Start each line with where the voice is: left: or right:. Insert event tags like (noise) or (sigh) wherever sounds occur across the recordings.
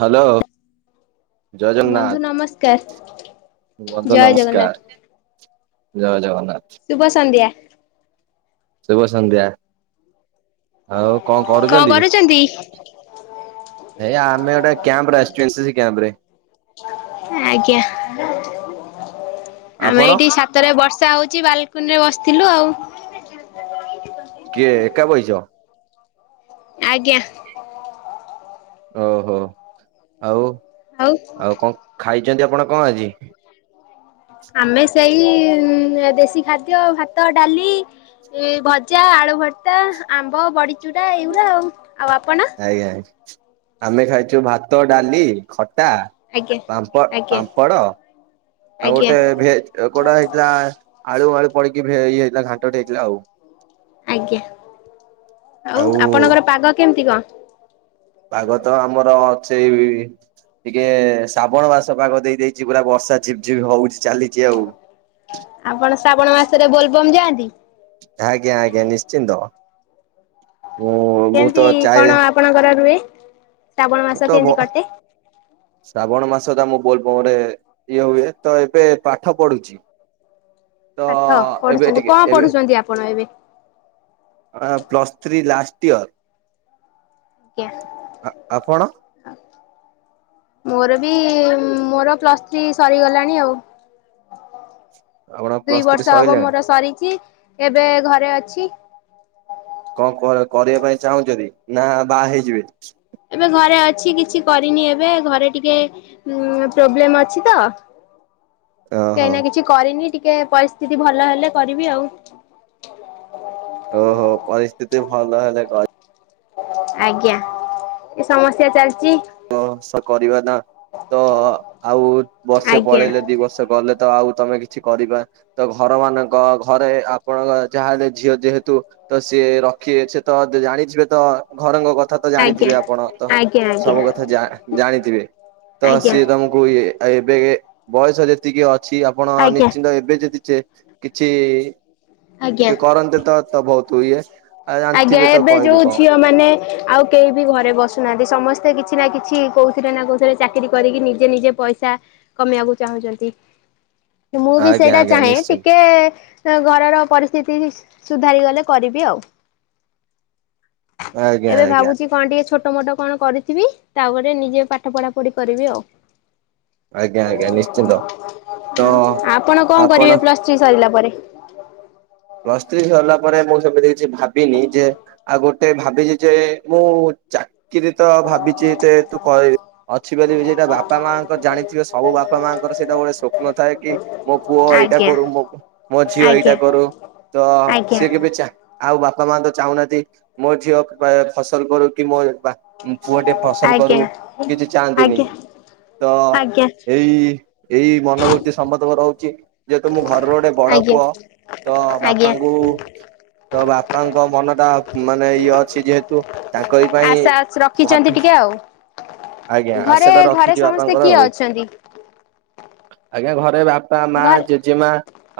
right: Hello. ଜୟ
left: ବନ୍ଧୁ
right: ଜଗନ୍ନାଥ,
left: ନମସ୍କାର
right: ବନ୍ଧୁ
left: ଜୟ ଜଗନ୍ନାଥ
right: ନମସ୍କାର। ଜୟ ଜଗନ୍ନାଥ।
left: ଶୁଭ ସନ୍ଧ୍ୟା।
right: ଶୁଭ ସନ୍ଧ୍ୟା, ଆଉ କଣ କରୁଚନ୍ତି? ଏଇ ଆମେ ଗୋଟେ କ୍ୟାମ୍ପରେ ଆସିଚୁ ଏସ୍ ସେ ସି କ୍ୟାମ୍ପରେ।
left: ଆଜ୍ଞା, ଆମେ
right: ଆପଣ?
left: ଏଇଠି ସା ତରେ ବର୍ଷା ହଉଚି ବାଲକୁନିରେ ବସିଥିଲୁ ଆଉ।
right: କିଏ ଏକା ବଇଚ?
left: ଆଜ୍ଞା।
right: ଓହୋଃ, ଆଉ ଆଉ କଣ ଖାଇଚନ୍ତି ଆପଣ କଣ ଆଜି?
left: ଆମେ ସେଇ ଦେଶୀ ଖାଦ୍ୟ ଭାତ ଡାଲି ଏ ଭଜା, ଆଳୁ ଭର୍ତ୍ତା, ଆମ୍ବ, ବଡ଼ିଚୁରା ଏଇଗୁରା ଆଉ, ଆଉ ଆପଣ?
right: ଆଜ୍ଞା ଆମେ ଖାଇଛୁ ଭାତ ଡାଲି ଖଟା
left: ଆଜ୍ଞା
right: ପାମ୍ପ
left: ଆଜ୍ଞା
right: ପାମ୍ପଡ ଆଉ
left: ଆଜ୍ଞା
right: ଗୋଟେ ଭେଜ୍ କୋଉଟା ହେଇଥିଲା ଆଳୁ ଆଳୁ ପଡିକି ଭେ ଇଏ ହେଇଥିଲା ଘାଣ୍ଟଟେ ହେଇଥିଲା ଆଉ।
left: ଆଜ୍ଞା, ଆଉ ଆପଣଙ୍କର ପାଗ କେମିତି କଣ?
right: ପାଗ ତ ଆମର ଅଛି ଟିକେ ଶ୍ରାବଣ ମାସ ପାଗ ଦେଇଦେଇଛି ପୁରା ବର୍ଷା ଝିପଝିପ୍ ହଉଛି ଚାଲିଛି ଆଉ।
left: ଆପଣ ଶ୍ରାବଣ ମାସରେ ବୋଲବମ୍ ଯାଆନ୍ତି?
right: ଆଜ୍ଞା ଆଜ୍ଞା ନିଶ୍ଚିନ୍ତ, ମୁଁ ମୁଁ
left: କେମିତି
right: ତ
left: କଣ
right: ଚାଏ।
left: ଆପଣଙ୍କର ରୁଏ?
right: ମୁ ତ ବ ଶ୍ରାବଣ ମାସ ତ ମୁଁ ବୋଲବମରେ ଇଏ ହୁଏ ତ ଏବେ ପାଠ ପଢୁଛି। ତ
left: ପାଠ
right: ଏବେ
left: ପଢୁଛନ୍ତି
right: ଟିକେ
left: କଣ
right: ଏବେ
left: ପଢୁଛନ୍ତି ଆପଣ ଏବେ?
right: ଅ, ପ୍ଲସ୍ ଥ୍ରୀ ଲାଷ୍ଟ ଇୟର୍।
left: କେ
right: ଆ, ଆପଣ?
left: ଆ, ମୋର ବି ମୋର ପ୍ଲସ୍ ଥ୍ରୀ ସରିଗଲାଣି ଆଉ।
right: ଆପଣ
left: ଦୁଇ
right: ପ୍ଲସ୍ ଥ୍ରୀ
left: ବର୍ଷ ହବ
right: ସଇଲାଣି?
left: ମୋର ସରିଚି, ଏବେ ଘରେ ଅଛି।
right: କଣ କର କରିବା ପାଇଁ ଚାହୁଁଚନ୍ତି ନା ବାହା ହେଇଯିବେ?
left: ଏବେ ଘରେ ଅଛି କିଛି କରିନି ଏବେ ଘରେ ଟିକେ ଉଁ, ପ୍ରୋବ୍ଲେମ୍ ଅଛି ତ।
right: (inaudible) ଓହୋ
left: ଏଇନା କିଛି କରିନି ଟିକେ ପରିସ୍ଥିତି ଭଲ ହେଲେ କରିବି ଆଉ।
right: ଓହୋ, ପରିସ୍ଥିତି ଭଲ ହେଲେ କରି
left: ଆଜ୍ଞା ଏ ସମସ୍ୟା ଚାଲିଚି।
right: ତ ସେ କରିବା ନା, ତ ଆଉ ବର୍ଷେ
left: ଆଜ୍ଞା
right: ପଳେଇଲେ ଦି ବର୍ଷେ ଗଲେ ତ ଆଉ ତୋମେ କିଛି କରିବା, ତ ଘର ମାନଙ୍କ ଘରେ ଆପଣଙ୍କ ଯାହା ହେଲେ ଝିଅ ଯେହେତୁ ତ ସିଏ ରଖିବେ ସେ ତ ଦ-ଜାଣିଥିବେ ତ ଘରଙ୍କ କଥା ତ
left: ଆଜ୍ଞା।
right: ଜାଣିଥିବେ ଆପଣ ତ
left: ଆଜ୍ଞା ଆଜ୍ଞା ଆଜ୍ଞା
right: ସବୁ କ ଥ ଜା-ଜାଣିଥିବେ ତ
left: ଆଜ୍ଞା
right: ସିଏ ତୋମକୁ ଏ ଏବେ କେ ବୟସ ଯେତିକି ଅଛି ଆପଣ
left: ଆଜ୍ଞା
right: ନିଶ୍ଚିନ୍ତ ଏବେ ଯଦି ଚେ- କିଛି
left: ଆଜ୍ଞା।
right: କି କରନ୍ତେ ତ ତ ବହୁତ ଇଏ ଆଉ
left: ଆଜ୍ଞା
right: ଜାଣିଥିବେ ତ
left: ଏବେ
right: କହିଲି
left: ଯୋଉ
right: କଣ?
left: ଝିଅ ମାନେ ଆଉ କେହି ବି ଘରେ ବସୁନାହାନ୍ତି, ସମସ୍ତେ କିଛି ନା କିଛି କୋଉଥିରେ ନା କୋଉଥିରେ ଚାକିରି କରିକି ନିଜେ ନିଜେ ପଇସା କମେଇବାକୁ ଚାହୁଁଚନ୍ତି।
right: (inaudible)
left: ଯେ ମୁଁ ବି ସେଇଟା
right: ଆଜ୍ଞା
left: ଚାହେଁ
right: ନିଶ୍ଚିନ୍ତ
left: ଟିକେ ତ ଘରର ପରିସ୍ଥିତି ବି- ସୁଧାରିଗଲେ କରିବି ଆଉ।
right: ଆଜ୍ଞା
left: ଏବେ
right: ଆଜ୍ଞା
left: ଭାବୁଛି କଣ ଟିକେ ଛୋଟ ମୋଟ କଣ କରିଥିବି। ତାପରେ ନିଜେ ପାଠ ପଢା ପଢି କରିବି ଆଉ।
right: ଆଜ୍ଞା
left: ଆଉ
right: ଆଜ୍ଞା ନିଶ୍ଚିନ୍ତ। ତ
left: ଆପଣ କଣ କରିବେ ପ୍ଲସ୍ ଥ୍ରୀ ସରିଲା ପରେ?
right: ପ୍ଲସ୍ ଥ୍ରୀ ସରିଲା ପରେ ମୁଁ ସେମିତି କିଛି ଭାବିନି ଯେ ଆଗ ତେ ଭାବିଚି ଯେ ମୁଁ ଚାକିରି ତ ଭାବିଛି ତେ ତୁ କରିବି। ଅଛି ବୋଲି ଯେ ସେ ବାପା ମାଆଙ୍କ ଜାଣିଥିବ ସବୁ ବାପା ମାଆଙ୍କର ସେଟା ଗୋଟେ ସ୍ୱପ୍ନ ଥାଏ କି ମୋ ପୁଅ ଏଇଟା
left: ଆଜ୍ଞା
right: କରୁ, ମୋ ମୋ ଝିଅ ଏଇଟା
left: ଆଜ୍ଞା
right: କରୁ ତ
left: ଆଜ୍ଞା
right: ସିଏ କେ ରେ ଚା ଆଉ ବାପା ମା ତ ଚାହୁଁନାହାନ୍ତି ମୋ ଝିଅ ବେ-ଫସଲ କରୁ କି ମୋ ବା ଉଁ, ପୁଅଟେ ଫସଲ କରୁ
left: ଆଜ୍ଞା
right: କିଛି ଚାହାନ୍ତିନି,
left: ଆଜ୍ଞା
right: ତ
left: ଆଜ୍ଞା
right: ଏଇ ଏଇ ମନୋଭୃର୍ତ୍ତି ସମସ୍ତଙ୍କ ରହୁଛି, ଯେହେତୁ ମୁଁ ଘରର ଗୋଟେ ବଡ
left: ଆଜ୍ଞା
right: ପୁଅ ତ
left: ଆଜ୍ଞା
right: ବାପାଙ୍କୁ ତ ବାପାଙ୍କ ମନ ଟା ଉଁ, ମାନେ ଇଏ ଅଛି ଯେହେତୁ ତାଙ୍କରି ପାଇଁ
left: ଖିଚନ୍ତି
right: ଭାବି
left: ଟିକେ ଆଉ,
right: ଆଜ୍ଞା ଆଶା
left: ଘରେ
right: ଟା
left: ଘରେ
right: ରଖିଛି
left: ସମସ୍ତେ
right: ବାପାଙ୍କର
left: କିଏ
right: ଆଉ
left: ଅଛନ୍ତି?
right: ଆଜ୍ଞା ଘରେ ବାପା, ମା,
left: ଘରେ
right: ଜେଜେମା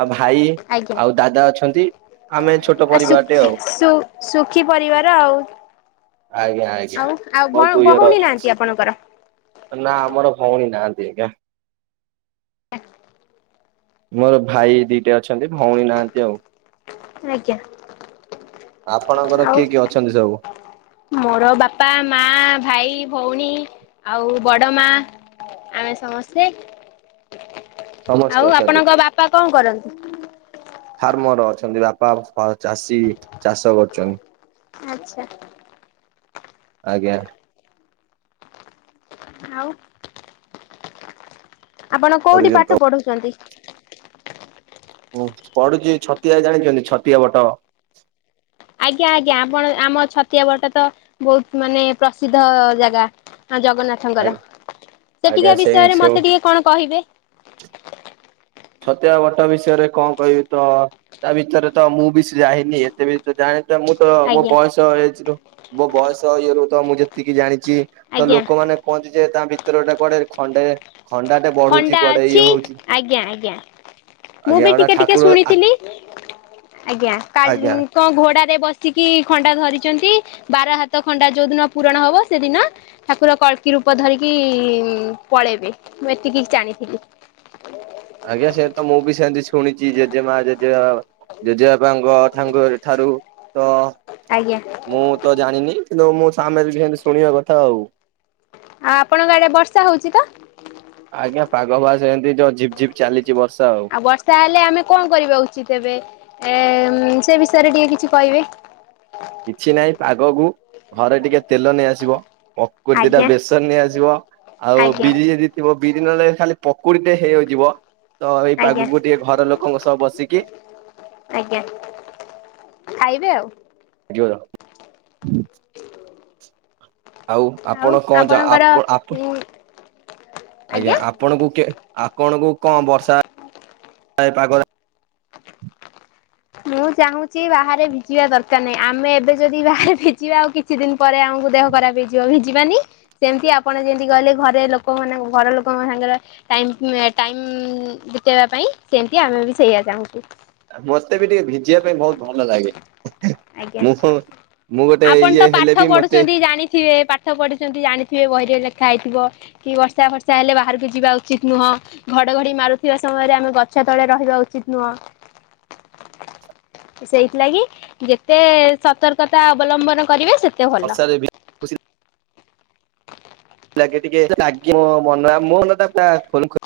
right: ଆଉ ଭାଇ
left: ଆଜ୍ଞା
right: ଆଉ ଦାଦା ଅଛନ୍ତି ଆମେ ଛୋଟ
left: ଆ,
right: ପରିବାରଟେ
left: ସୁଖି
right: ଆଉ
left: ସୁ- ସୁଖୀ ପରିବାର ଆଉ।
right: ଆଜ୍ଞା, ଆଜ୍ଞା
left: ଆଉ ଆଉ ଭ
right: ବହୁତ ଇଏର
left: ଭଉଣୀ ନାହାନ୍ତି
right: ଅଛୁ।
left: ଆପଣଙ୍କର?
right: ନା ଆମର ଭଉଣୀ ନାହାନ୍ତି ଆଜ୍ଞା।
left: ଆ,
right: ମୋର ଭାଇ ଦିଟା ଅଛନ୍ତି, ଭଉଣୀ ନାହାନ୍ତି ଆଉ।
left: ଆଜ୍ଞା,
right: ଆପଣଙ୍କର
left: ଆଉ
right: କିଏ କିଏ ଅଛନ୍ତି ସବୁ
left: ମୋର ବାପା, ମା, ଭାଇ, ଭଉଣୀ ଆଉ ବଡ ମା ଆମେ ସମସ୍ତେ ଆଉ
right: ସମସ୍ତେ ଅଛନ୍ତି।
left: ଆପଣଙ୍କ ବାପା କଣ କରନ୍ତି?
right: ଫାର୍ମର୍ ଅଛନ୍ତି ବାପା ଅ, ଚାଷୀ ଚାଷ କରୁଛନି।
left: ଆଚ୍ଛା।
right: ଆଜ୍ଞା।
left: ଆଉ। ଆପଣ କୋଉଠି
right: କରୁଛନ୍ତି ତ
left: ପାଠ ପଢୁଛନ୍ତି?
right: ହୁଁ ପଢୁଚି ଛତିଆ ଜାଣିଚନ୍ତି ଛତିଆ ବଟ?
left: ଆଜ୍ଞା ଆଜ୍ଞା ଆପଣ ଆମ ଛତିଆବଟ ତ ବହୁତ ମାନେ ପ୍ରସିଦ୍ଧ ଜାଗା। ହଁ ଜଗନ୍ନାଥଙ୍କର
right: ଆଜ୍ଞା
left: ସେଠିକା
right: ସେଇ
left: ବିଷୟରେ
right: ସେଉ
left: ମତେ ଟିକେ କଣ କହିବେ।
right: ଛତଆ ବଟ ବିଷୟରେ କଣ କହିବି ତ ତା ଭିତରେ ତ ମୁଁ ବିଶି ଯାହିନି ଏତେ ବେଶି ତ ଜାଣିଚ ମୁଁ ତ ମୋ
left: ଆଜ୍ଞା
right: ବୟସ ଏଜ୍ ରୁ ମୋ ବୟସ ଇଏରୁ ତ ମୁଁ ଯେତିକି ଜାଣିଚି ତ
left: ଆଜ୍ଞା
right: ଲୋକମାନେ ପହଞ୍ଚିଯାଏ ତା ଭିତରେ ଗୋଟେ କୁଆଡ଼େ ଖଣ୍ଡେ ଖଣ୍ଡାଟେ ବଢୁଛି
left: ଖଣ୍ଡା
right: କୁଆଡେ
left: ଅଛି
right: ଇଏ ହଉଛି
left: ଆ ଜ୍ଞା ଆଜ୍ଞା ମୁଁ
right: ଆଜ୍ଞା
left: ବି
right: ଗୋଟା
left: ଟିକେ ଟିକେ
right: ଠାକୁର
left: ଶୁଣିଥିଲି ଆଜ୍ଞା
right: ଆଜ୍ଞା
left: କାଲୁଁ କଁ ଘୋଡ଼ାରେ ବସିକି ଖଣ୍ଡା ଧରିଚନ୍ତି ବାର ହାତ ଖଣ୍ଡା ଯୋଉ ଦିନ ପୂରଣ ହବ ସେଦିନ ଠାକୁର କଳ୍କି ରୂପ ଧରିକି ପଳେଇବେ ମୁଁ ଏତିକିସ୍ ଜାଣିଥିଲି।
right: ଆଜ୍ଞା ସେ ତ ମୁଁ ବି ସେମିତି ଶୁଣିଚି ଜେଜେମା ଜେଜେବା ଜେଜେ ବାବାଙ୍କ ଥାଙ୍ଗ ଠାରୁ ତ
left: ଆଜ୍ଞା
right: ମୁଁ ତ ଜାଣିନି କିନ୍ତୁ ମୋ ସାମ ହେରିଘେ ଏନ୍ତି ଶୁଣିବା କଥା ଆଉ।
left: ଆ ଆପଣଙ୍କ ଆଡ଼େ ବର୍ଷା ହଉଚି ତ?
right: ଆଜ୍ଞା ପାଗ ବାସ୍ ଏନ୍ତି ଯୋଉ ଝିପ୍ ଝିପ୍ ଚାଲିଚି ବର୍ଷା ଆଉ।
left: ଆଉ ବର୍ଷା ହେଲେ ଆମେ କଁ କରିବା ଉଚିତ୍ ଏବେ ଏ ସେ ବିଷୟରେ ଟିକେ କିଛି କହିବେ।
right: କିଛି ନାହିଁ ପାଗକୁ ଘରେ ଟିକେ ତେଲ ନେଇଆସିବ। ପକୁ ଦିଟା
left: ଆଜ୍ଞା
right: ବେସନ ନେଇଆସିବ ଆଉ
left: ଆଜ୍ଞା
right: ବିରି ଏଦି ଥିବ ବିରି ନହେଲେ ଖାଲି ପକୁଡି଼ଟେ ହେଇ ଆଉ ଯିବ ତ ଏଇ
left: ଆଜ୍ଞା
right: ପାଗୁକୁ ଟିକେ ଘର ଲୋକଙ୍କ ସହ ବସିକି
left: ଆଜ୍ଞା ଖାଇବେ ଆଉ।
right: ଗିଅର। ଆଉ ଆପଣ କଁ ଯା ଆପ ଆପ
left: ଉଁ
right: ଆଜ୍ଞା ଆ ପଣଙ୍କୁ କେ ଆପଣଙ୍କୁ କଁ ବର୍ଷା ଏ ପାଗରେ
left: ମୁଁ ଚାହୁଁଚି ବାହାରେ ଭିଜିବା ଦରକାର ନାହିଁ ଆମେ ଏବେ ଯଦି ବାହାରେ ଭିଜିବା ଆଉ କି କଛି ଦିନ ପରେ ଆମୁକୁ ଦେହ ଖରାପ ହେଇଯିବ ଭିଜିବାନି। ସେମତି ଆପଣ ଯେନ୍ତି କହିଲେ ଘରେ ଲୋକମାନେ ଘର ଲୋକଙ୍କ ସାଙ୍ଗେରେ ଟାଇମ୍ ଏ ଟାଇମ୍ ବିତେଇବା ପାଇଁ ସେମତି ଆମେ ବି ସେଇଆ ଚାହୁଁଚୁ।
right: ମତେ ବି ଟିକେ ଭିଜିବା ପାଇଁ ବହୁତ ଭଲ ଲାଗେ।
left: ଆଜ୍ଞା
right: ମୁଁ ମୁଁ ଗୋଟେ
left: ଆପଣ
right: ଇଏ
left: ତ
right: ହେଲେ
left: ପାଠ
right: ବି ମତେ
left: ପଢ଼ୁଛନ୍ତି ଜାଣିଥିବେ ପା ଠ ପଢ଼ିଛନ୍ତି ଜାଣିଥିବେ ବହିରେ ଲେଖା ହେଇଥିବ କି ବର୍ଷା ଫର୍ଷା ହେଲେ ବାହାରୁକୁ ଯିବା ଉଚିତ୍ ନୁହଁ। ଘଡ଼ଘଡ଼ି ମାରୁଥିବା ସମୟରେ ଆମେ ଗଛ ତଳେ ରହିବା ଉଚିତ ନୁହଁ। ସେଇଥିଲାଗି ଯେତେ ସତର୍କତା ଅବଲମ୍ବନ କରିବେ ସେତେ ଭଲ।
right: ବର୍ଷାରେ ଭି ଖୁସି ଲାଗେ ଟିକେ ତ ଲାଗିବ ମନ ଆ ମୋନଟା ପା ଖୋଲଖ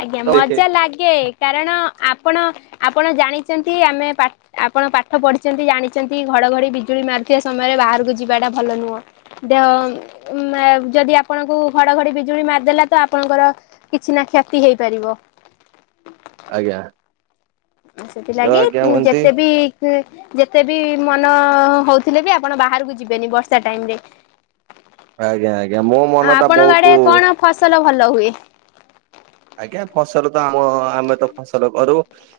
left: ଆଜ୍ଞା
right: ଖୋଲ ଦେଖେ
left: ମଜା ଲାଗେ କାରଣ ଆପଣ ଆପଣ ଜାଣିଚନ୍ତି ଆମେ ପା ଆପଣ ପାଠ ପଢ଼ିଛନ୍ତି ଜାଣିଛନ୍ତି ଘଡ଼ଘଡ଼ି ବିଜୁଳି ମାରୁଥିବା ସମୟରେ ବାହାରୁକୁ ଯିବାଟା ଭଲ ନୁହଁ। ଦେହ ଉଁମା ଯଦି ଆପଣଙ୍କୁ ଘଡ଼ଘଡ଼ି ବିଜୁଳି ମାରିଦେଲା ତ ଆପଣଙ୍କର କିଛି ନା କ୍ଷତି ହେଇପାରିବ।
right: ଆଜ୍ଞା।
left: ଉଁ
right: ତ
left: ସେଥିଲାଗି
right: ଆଜ୍ଞା ମନ୍ତି
left: ଯେତେ ବି ତେ ଯେତେ ବି ମନ ହଉଥିଲେ ବି ଆପଣ ବାହାରୁକୁ ଯିବେନି ବର୍ଷା ଟାଇମ୍ ରେ।
right: ଆଜ୍ଞା ଆଜ୍ଞା ମୋ
left: ଆଉ
right: ମନଟା
left: ଆପଣଙ୍କ ଆଡେ
right: ବହୁତୁ
left: କଣ ଫସଲ ଭଲ ହୁଏ।
right: ଆଜ୍ଞା ଫସଲ ତ ଆମ ଆମ ତ ଫସଲ କରୁ।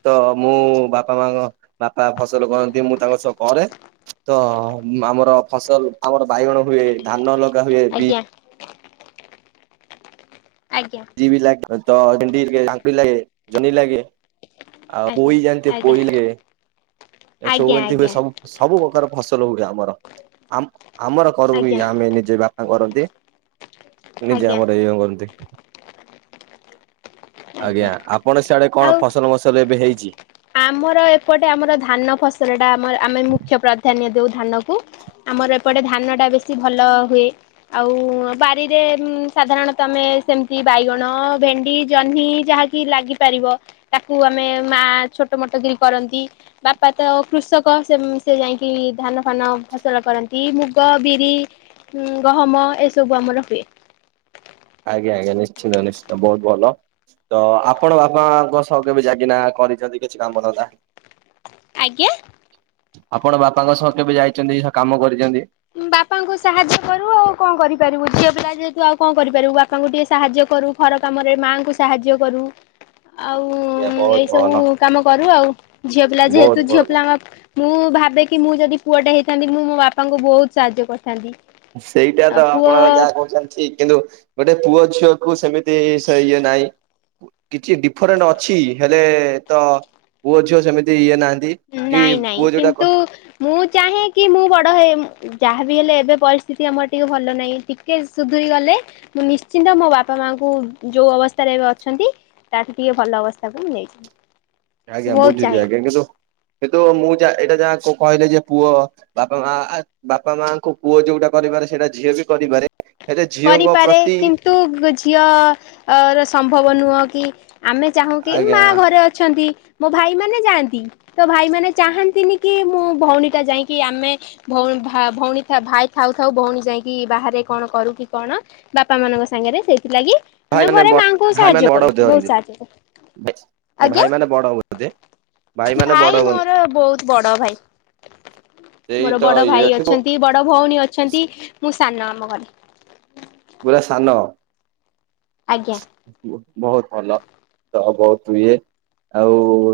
right: ତ ମୁଁ ବାପା ମାଙ୍କ ବାପା ଫସଲ କରନ୍ତି ମୁଁ ତାଙ୍କ ସହ କରେ। ତ ଆମର ଫସଲ ଆମର ବାଇଗଣ ହୁଏ ଧାନ ଲଗା ହୁଏ ବି
left: ଆଜ୍ଞା ଆଜ୍ଞା।
right: ଟି ବି ଲାଗେ ତ ଭେଣ୍ଡି ଆମ୍ପି ଲାଗେ ଜହ୍ନି ଲାଗେ। ଆଉ
left: ଆଜ୍ଞା
right: ପୋଇ ଜାଣିଥିଏ
left: ଆଜ୍ଞା
right: ପୋଇ ଲେଗେ। ଏ ସବୁ
left: ଆଜ୍ଞା
right: ଏନ୍ତି ହୁଏ ସବୁ ସବୁ ପକାର ଫସଲ ହୁଏ ଆମର। ଆମ ଆମର କରୁ
left: ଆଜ୍ଞା
right: ହିଁ
left: ଆଜ୍ଞା
right: ଆମେ ନିଜେ ବା କରନ୍ତି ନିଜେ
left: ଆଜ୍ଞା
right: ଆମର ଏଇ (unintelligible) କରନ୍ତି। ଆଜ୍ଞା ଆପଣ ସିଆଡେ କଣ
left: ଆଉ
right: ଫସଲ ମସଲ ଏବେ ହେଇଛି?
left: ଆମର ଏପଟେ ଆମର ଧାନ ଫସଲ ଟା ଆମ ଆମେ ମୁଖ୍ୟ ପ୍ରାଧାନ୍ୟ ଦଉ ଧାନ କୁ ଆମର ଏପଟେ ଧାନ ଟା ବେଶୀ ଭଲ ହୁଏ। ଆଉ ବାରିରେ ଉଁ ସାଧାରଣତଃ ଆମେ ସେମିତି ବାଇଗଣ ଭେଣ୍ଡି ଜହ୍ନି ଯାହାକି ଲାଗି ପାରିବ ତାକୁ ଆମେ ମା ଛୋଟ ମୋଟ ଦେଇ କରନ୍ତି। ବାପା ତ କୃଷକ ସେ ସେ ଯାଇକି ଧାନ ଫାନ ଫସଲ କରନ୍ତି ମୁଗ ବିରି ଉଁ ଗହମ ଏସବୁ ଆମର ହୁଏ।
right: ଆଜ୍ଞା ଆଜ୍ଞା ନିଶ୍ଚିନ୍ତ ନିଶ୍ଚିନ୍ତ ବହୁତ ଭଲ। ତ ଆପଣ ବାପାଙ୍କ ସହ କେବେ ଯାଗିନା କରିଛନ୍ତି କିଛି କାମ ନଥାନ୍ତା।
left: ଆଜ୍ଞା।
right: ଆପଣ ବାପାଙ୍କ ସହ କେବେ ଯାଇଛନ୍ତି କାମ କରିଛନ୍ତି।
left: ବାପାଙ୍କୁ ସାହାଯ୍ୟ କରୁ ଆଉ କଣ କରିପାରିବୁ ଝିଅ ପିଲା ଯେହେତୁ ଆଉ କଣ କରିପାରିବୁ ବାପାଙ୍କୁ ଟିକେ ସାହାଯ୍ୟ କରୁ। ଘର କାମରେ ମାଆଙ୍କୁ ସାହାଯ୍ୟ କରୁ।
right: ଆଜ୍ଞା
left: ଆଉଁ
right: ବହୁତ
left: ଏଇ
right: ଭଲ
left: ସବୁ କାମ କରୁ ଆଉ ଝିଅ ପିଲା
right: ବହୁତ
left: ଯେହେତୁ ଝିଅ
right: ଭଲ।
left: ପିଲା ଆମ ମୁଁ ଭାବେ କି ମୁଁ ଯଦି ପୁଅଟା ହେଇଥାନ୍ତି ମୁଁ ମୋ ବାପାଙ୍କୁ ବହୁତ ସାହାଯ୍ୟ କରିଥାନ୍ତି।
right: ସେଇଟା
left: ଆଉ
right: ତ
left: ପୁଅ
right: ଆପଣ ଯାହା କହୁଛନ୍ତି ଠିକ। କିନ୍ତୁ ଗୋଟେ ପୁଅ ଝିଅ କୁ ସେମିତି ସେ ଇଏ ନାହିଁ। କିଛି ଡିଫରେଣ୍ଟ ଅଛି ହେଲେ ତ ପୁଅ ଝିଅ ସେମିତି ଇଏ ନାହାନ୍ତି। କି
left: ନାଇଁ ନାଇଁ
right: ପୁଅ ଯୋଉଟା
left: କିନ୍ତୁ
right: କ
left: ମୁଁ ଚାହେଁ କି ମୁଁ ବଡ଼ ହେ ଯାହାବି ହେଲେ ଏବେ ପରିସ୍ଥିତି ଆମର ଟିକେ ଭଲ ନାହିଁ। ଟି କେ ସୁଧରି ଗଲେ ମୁଁ ନିଶ୍ଚିନ୍ତ ମୋ ବାପା ମାଙ୍କୁ ଯୋଉ ଅବସ୍ଥାରେ ଏବେ ଅଛନ୍ତି। ତାଠୁ ଟିକେ ଭଲ ଅବସ୍ଥାକୁ ମୁଁ ନେଇଯିବି।
right: ଆଜ୍ଞା
left: ମୁଁ ବହୁତ
right: ବୁଝୁଛି
left: ଚାହେଁ
right: ଆଜ୍ଞା କିନ୍ତୁ କିନ୍ତୁ ମୁଁ ଯା ଏଇଟା ଯାହା କହିଲେ ଯେ ପୁଅ ବାପା ମା ଆ ବାପା ମାଙ୍କୁ ପୁଅ ଯୋଉଟା କରିବାରେ ସେଇଟା ଝିଅ ବି କରିିବାରେ।
left: କରିପାରେ କିନ୍ତୁ ଝିଅ ର ସମ୍ଭବ ନୁହେଁ କି ଆମେ ଚାହୁଁ କି
right: ଆଜ୍ଞା
left: ମା ଘରେ ଅଛନ୍ତି। ମୋ ଭାଇ ମାନେ ଯାଆନ୍ତି ତ ଭାଇ ମାନେ ଚାହାନ୍ତିନି କି ମୁଁ ଭଉଣୀ ଟା ଯାଇକି ଆମେ ଭଉଣୀ ଭ ଭଉଣୀ ଭାଇ ଥାଉ ଥାଉ ଭଉଣୀ ଯାଇକି ବାହାରେ କଣ କରୁ କି କଣ ବାପା ମାନଙ୍କ ସାଙ୍ଗରେ ସେଇଥିଲାଗି
right: ଭାଇ
left: ଆମେ
right: ମାନେ
left: ଘରେ
right: ବ
left: ମାଆଙ୍କୁ
right: ଭାଇ ମାନେ
left: ସାହାଯ୍ୟ
right: ବଡ
left: କରୁ
right: ବୋଧେ
left: ବହୁତ
right: ଅଛନ୍ତି।
left: ସାହାଯ୍ୟ କରୁ ଆଜ୍ଞା।
right: ଭାଇ ମାନେ ବଡ ବୋଧେ ମାନେ ବଡ
left: ଭାଇ
right: ହବନି
left: ମୋର ବହୁତ ବଡ ଭାଇ।
right: ସେଇ
left: ମୋର
right: ତ
left: ବଡ
right: ଇଏ
left: ଭାଇ ଅଛନ୍ତି ବଡ ଭଉଣୀ ଅଛନ୍ତି ମୁଁ ସାନ ଆମ ଘରେ।
right: ପୁରା ସାନ।
left: ଆଜ୍ଞା
right: ବୋ ବହୁତ ଭଲ ତ ବହୁତ ଇଏ। ଆଉ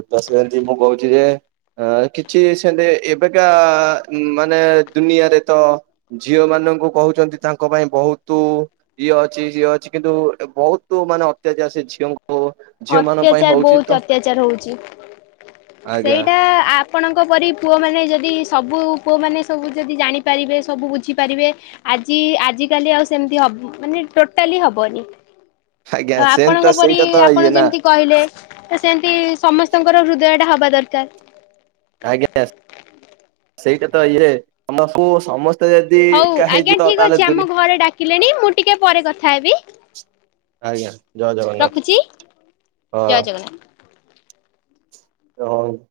right: (unintelligible) ମୁଁ କହୁଛି ଯେ ଆ କିଛି ସେମିତି ଏବେକା ମାନେ ଦୁନିଆରେ ତ ଝିଅ ମାନଙ୍କୁ କହୁଛନ୍ତି ତାଙ୍କ ପାଇଁ ବହୁତ ତୁ ଇଏ ଅଛି ସିଏ ଅଛି କିନ୍ତୁ ବହୁତ ମାନେ ଅତ୍ୟାଚାର ସେ ଝିଅଙ୍କୁ ଝିଅ ମାନଙ୍କ ପାଇଁ
left: ଅତ୍ୟାଚାର
right: ହଉଛି
left: ବହୁତ
right: ତ
left: ଅତ୍ୟାଚାର ହଉଛି
right: ଆଜ୍ଞା
left: ସେଇଟା ଆ ଆପଣଙ୍କ ପରି ପୁଅମାନେ ଯଦି ସବୁ ପୁଅମାନେ ସବୁ ଯଦି ଜାଣିପାରିବେ ସବୁ ବୁଝିପାରିବେ ଆଜି ଆଜିକାଲି ଆଉ ସେମିତି ହବ ମାନେ ଟୋଟାଲି ହବନି।
right: ଆଜ୍ଞା ସେମତି
left: ଆପଣଙ୍କ
right: ତ
left: ପରି
right: ସେଇଟା ତ
left: ଆପଣ
right: ଇଏ ନା
left: ଯେମିତି କହିଲେ ସେମିତି ସମସ୍ତଙ୍କର ହୃଦୟ ଟା ହବା ଦରକାର।
right: ଆଜ୍ଞା ସେଇଟା ତ ଇଏ ତମକୁ ସମସ୍ତେ ସମସ୍ତେ ଯଦି
left: ହଉ
right: ଏକା
left: ଆଜ୍ଞା
right: ହେଇଚି ତ
left: ଠିକ୍ ଅଛି
right: ତାହାଲେ
left: ଆମ
right: ଦୁନ
left: ଘରେ ଡାକିଲେଣି ମୁଁ ଟିକେ ପରେ କଥା ହେବି।
right: ଆଜ୍ଞା ଜୟ ଜଗନ୍ନାଥ
left: ରଖୁଛି ଜୟ ଜଗନ୍ନାଥ।
right: ହଉ।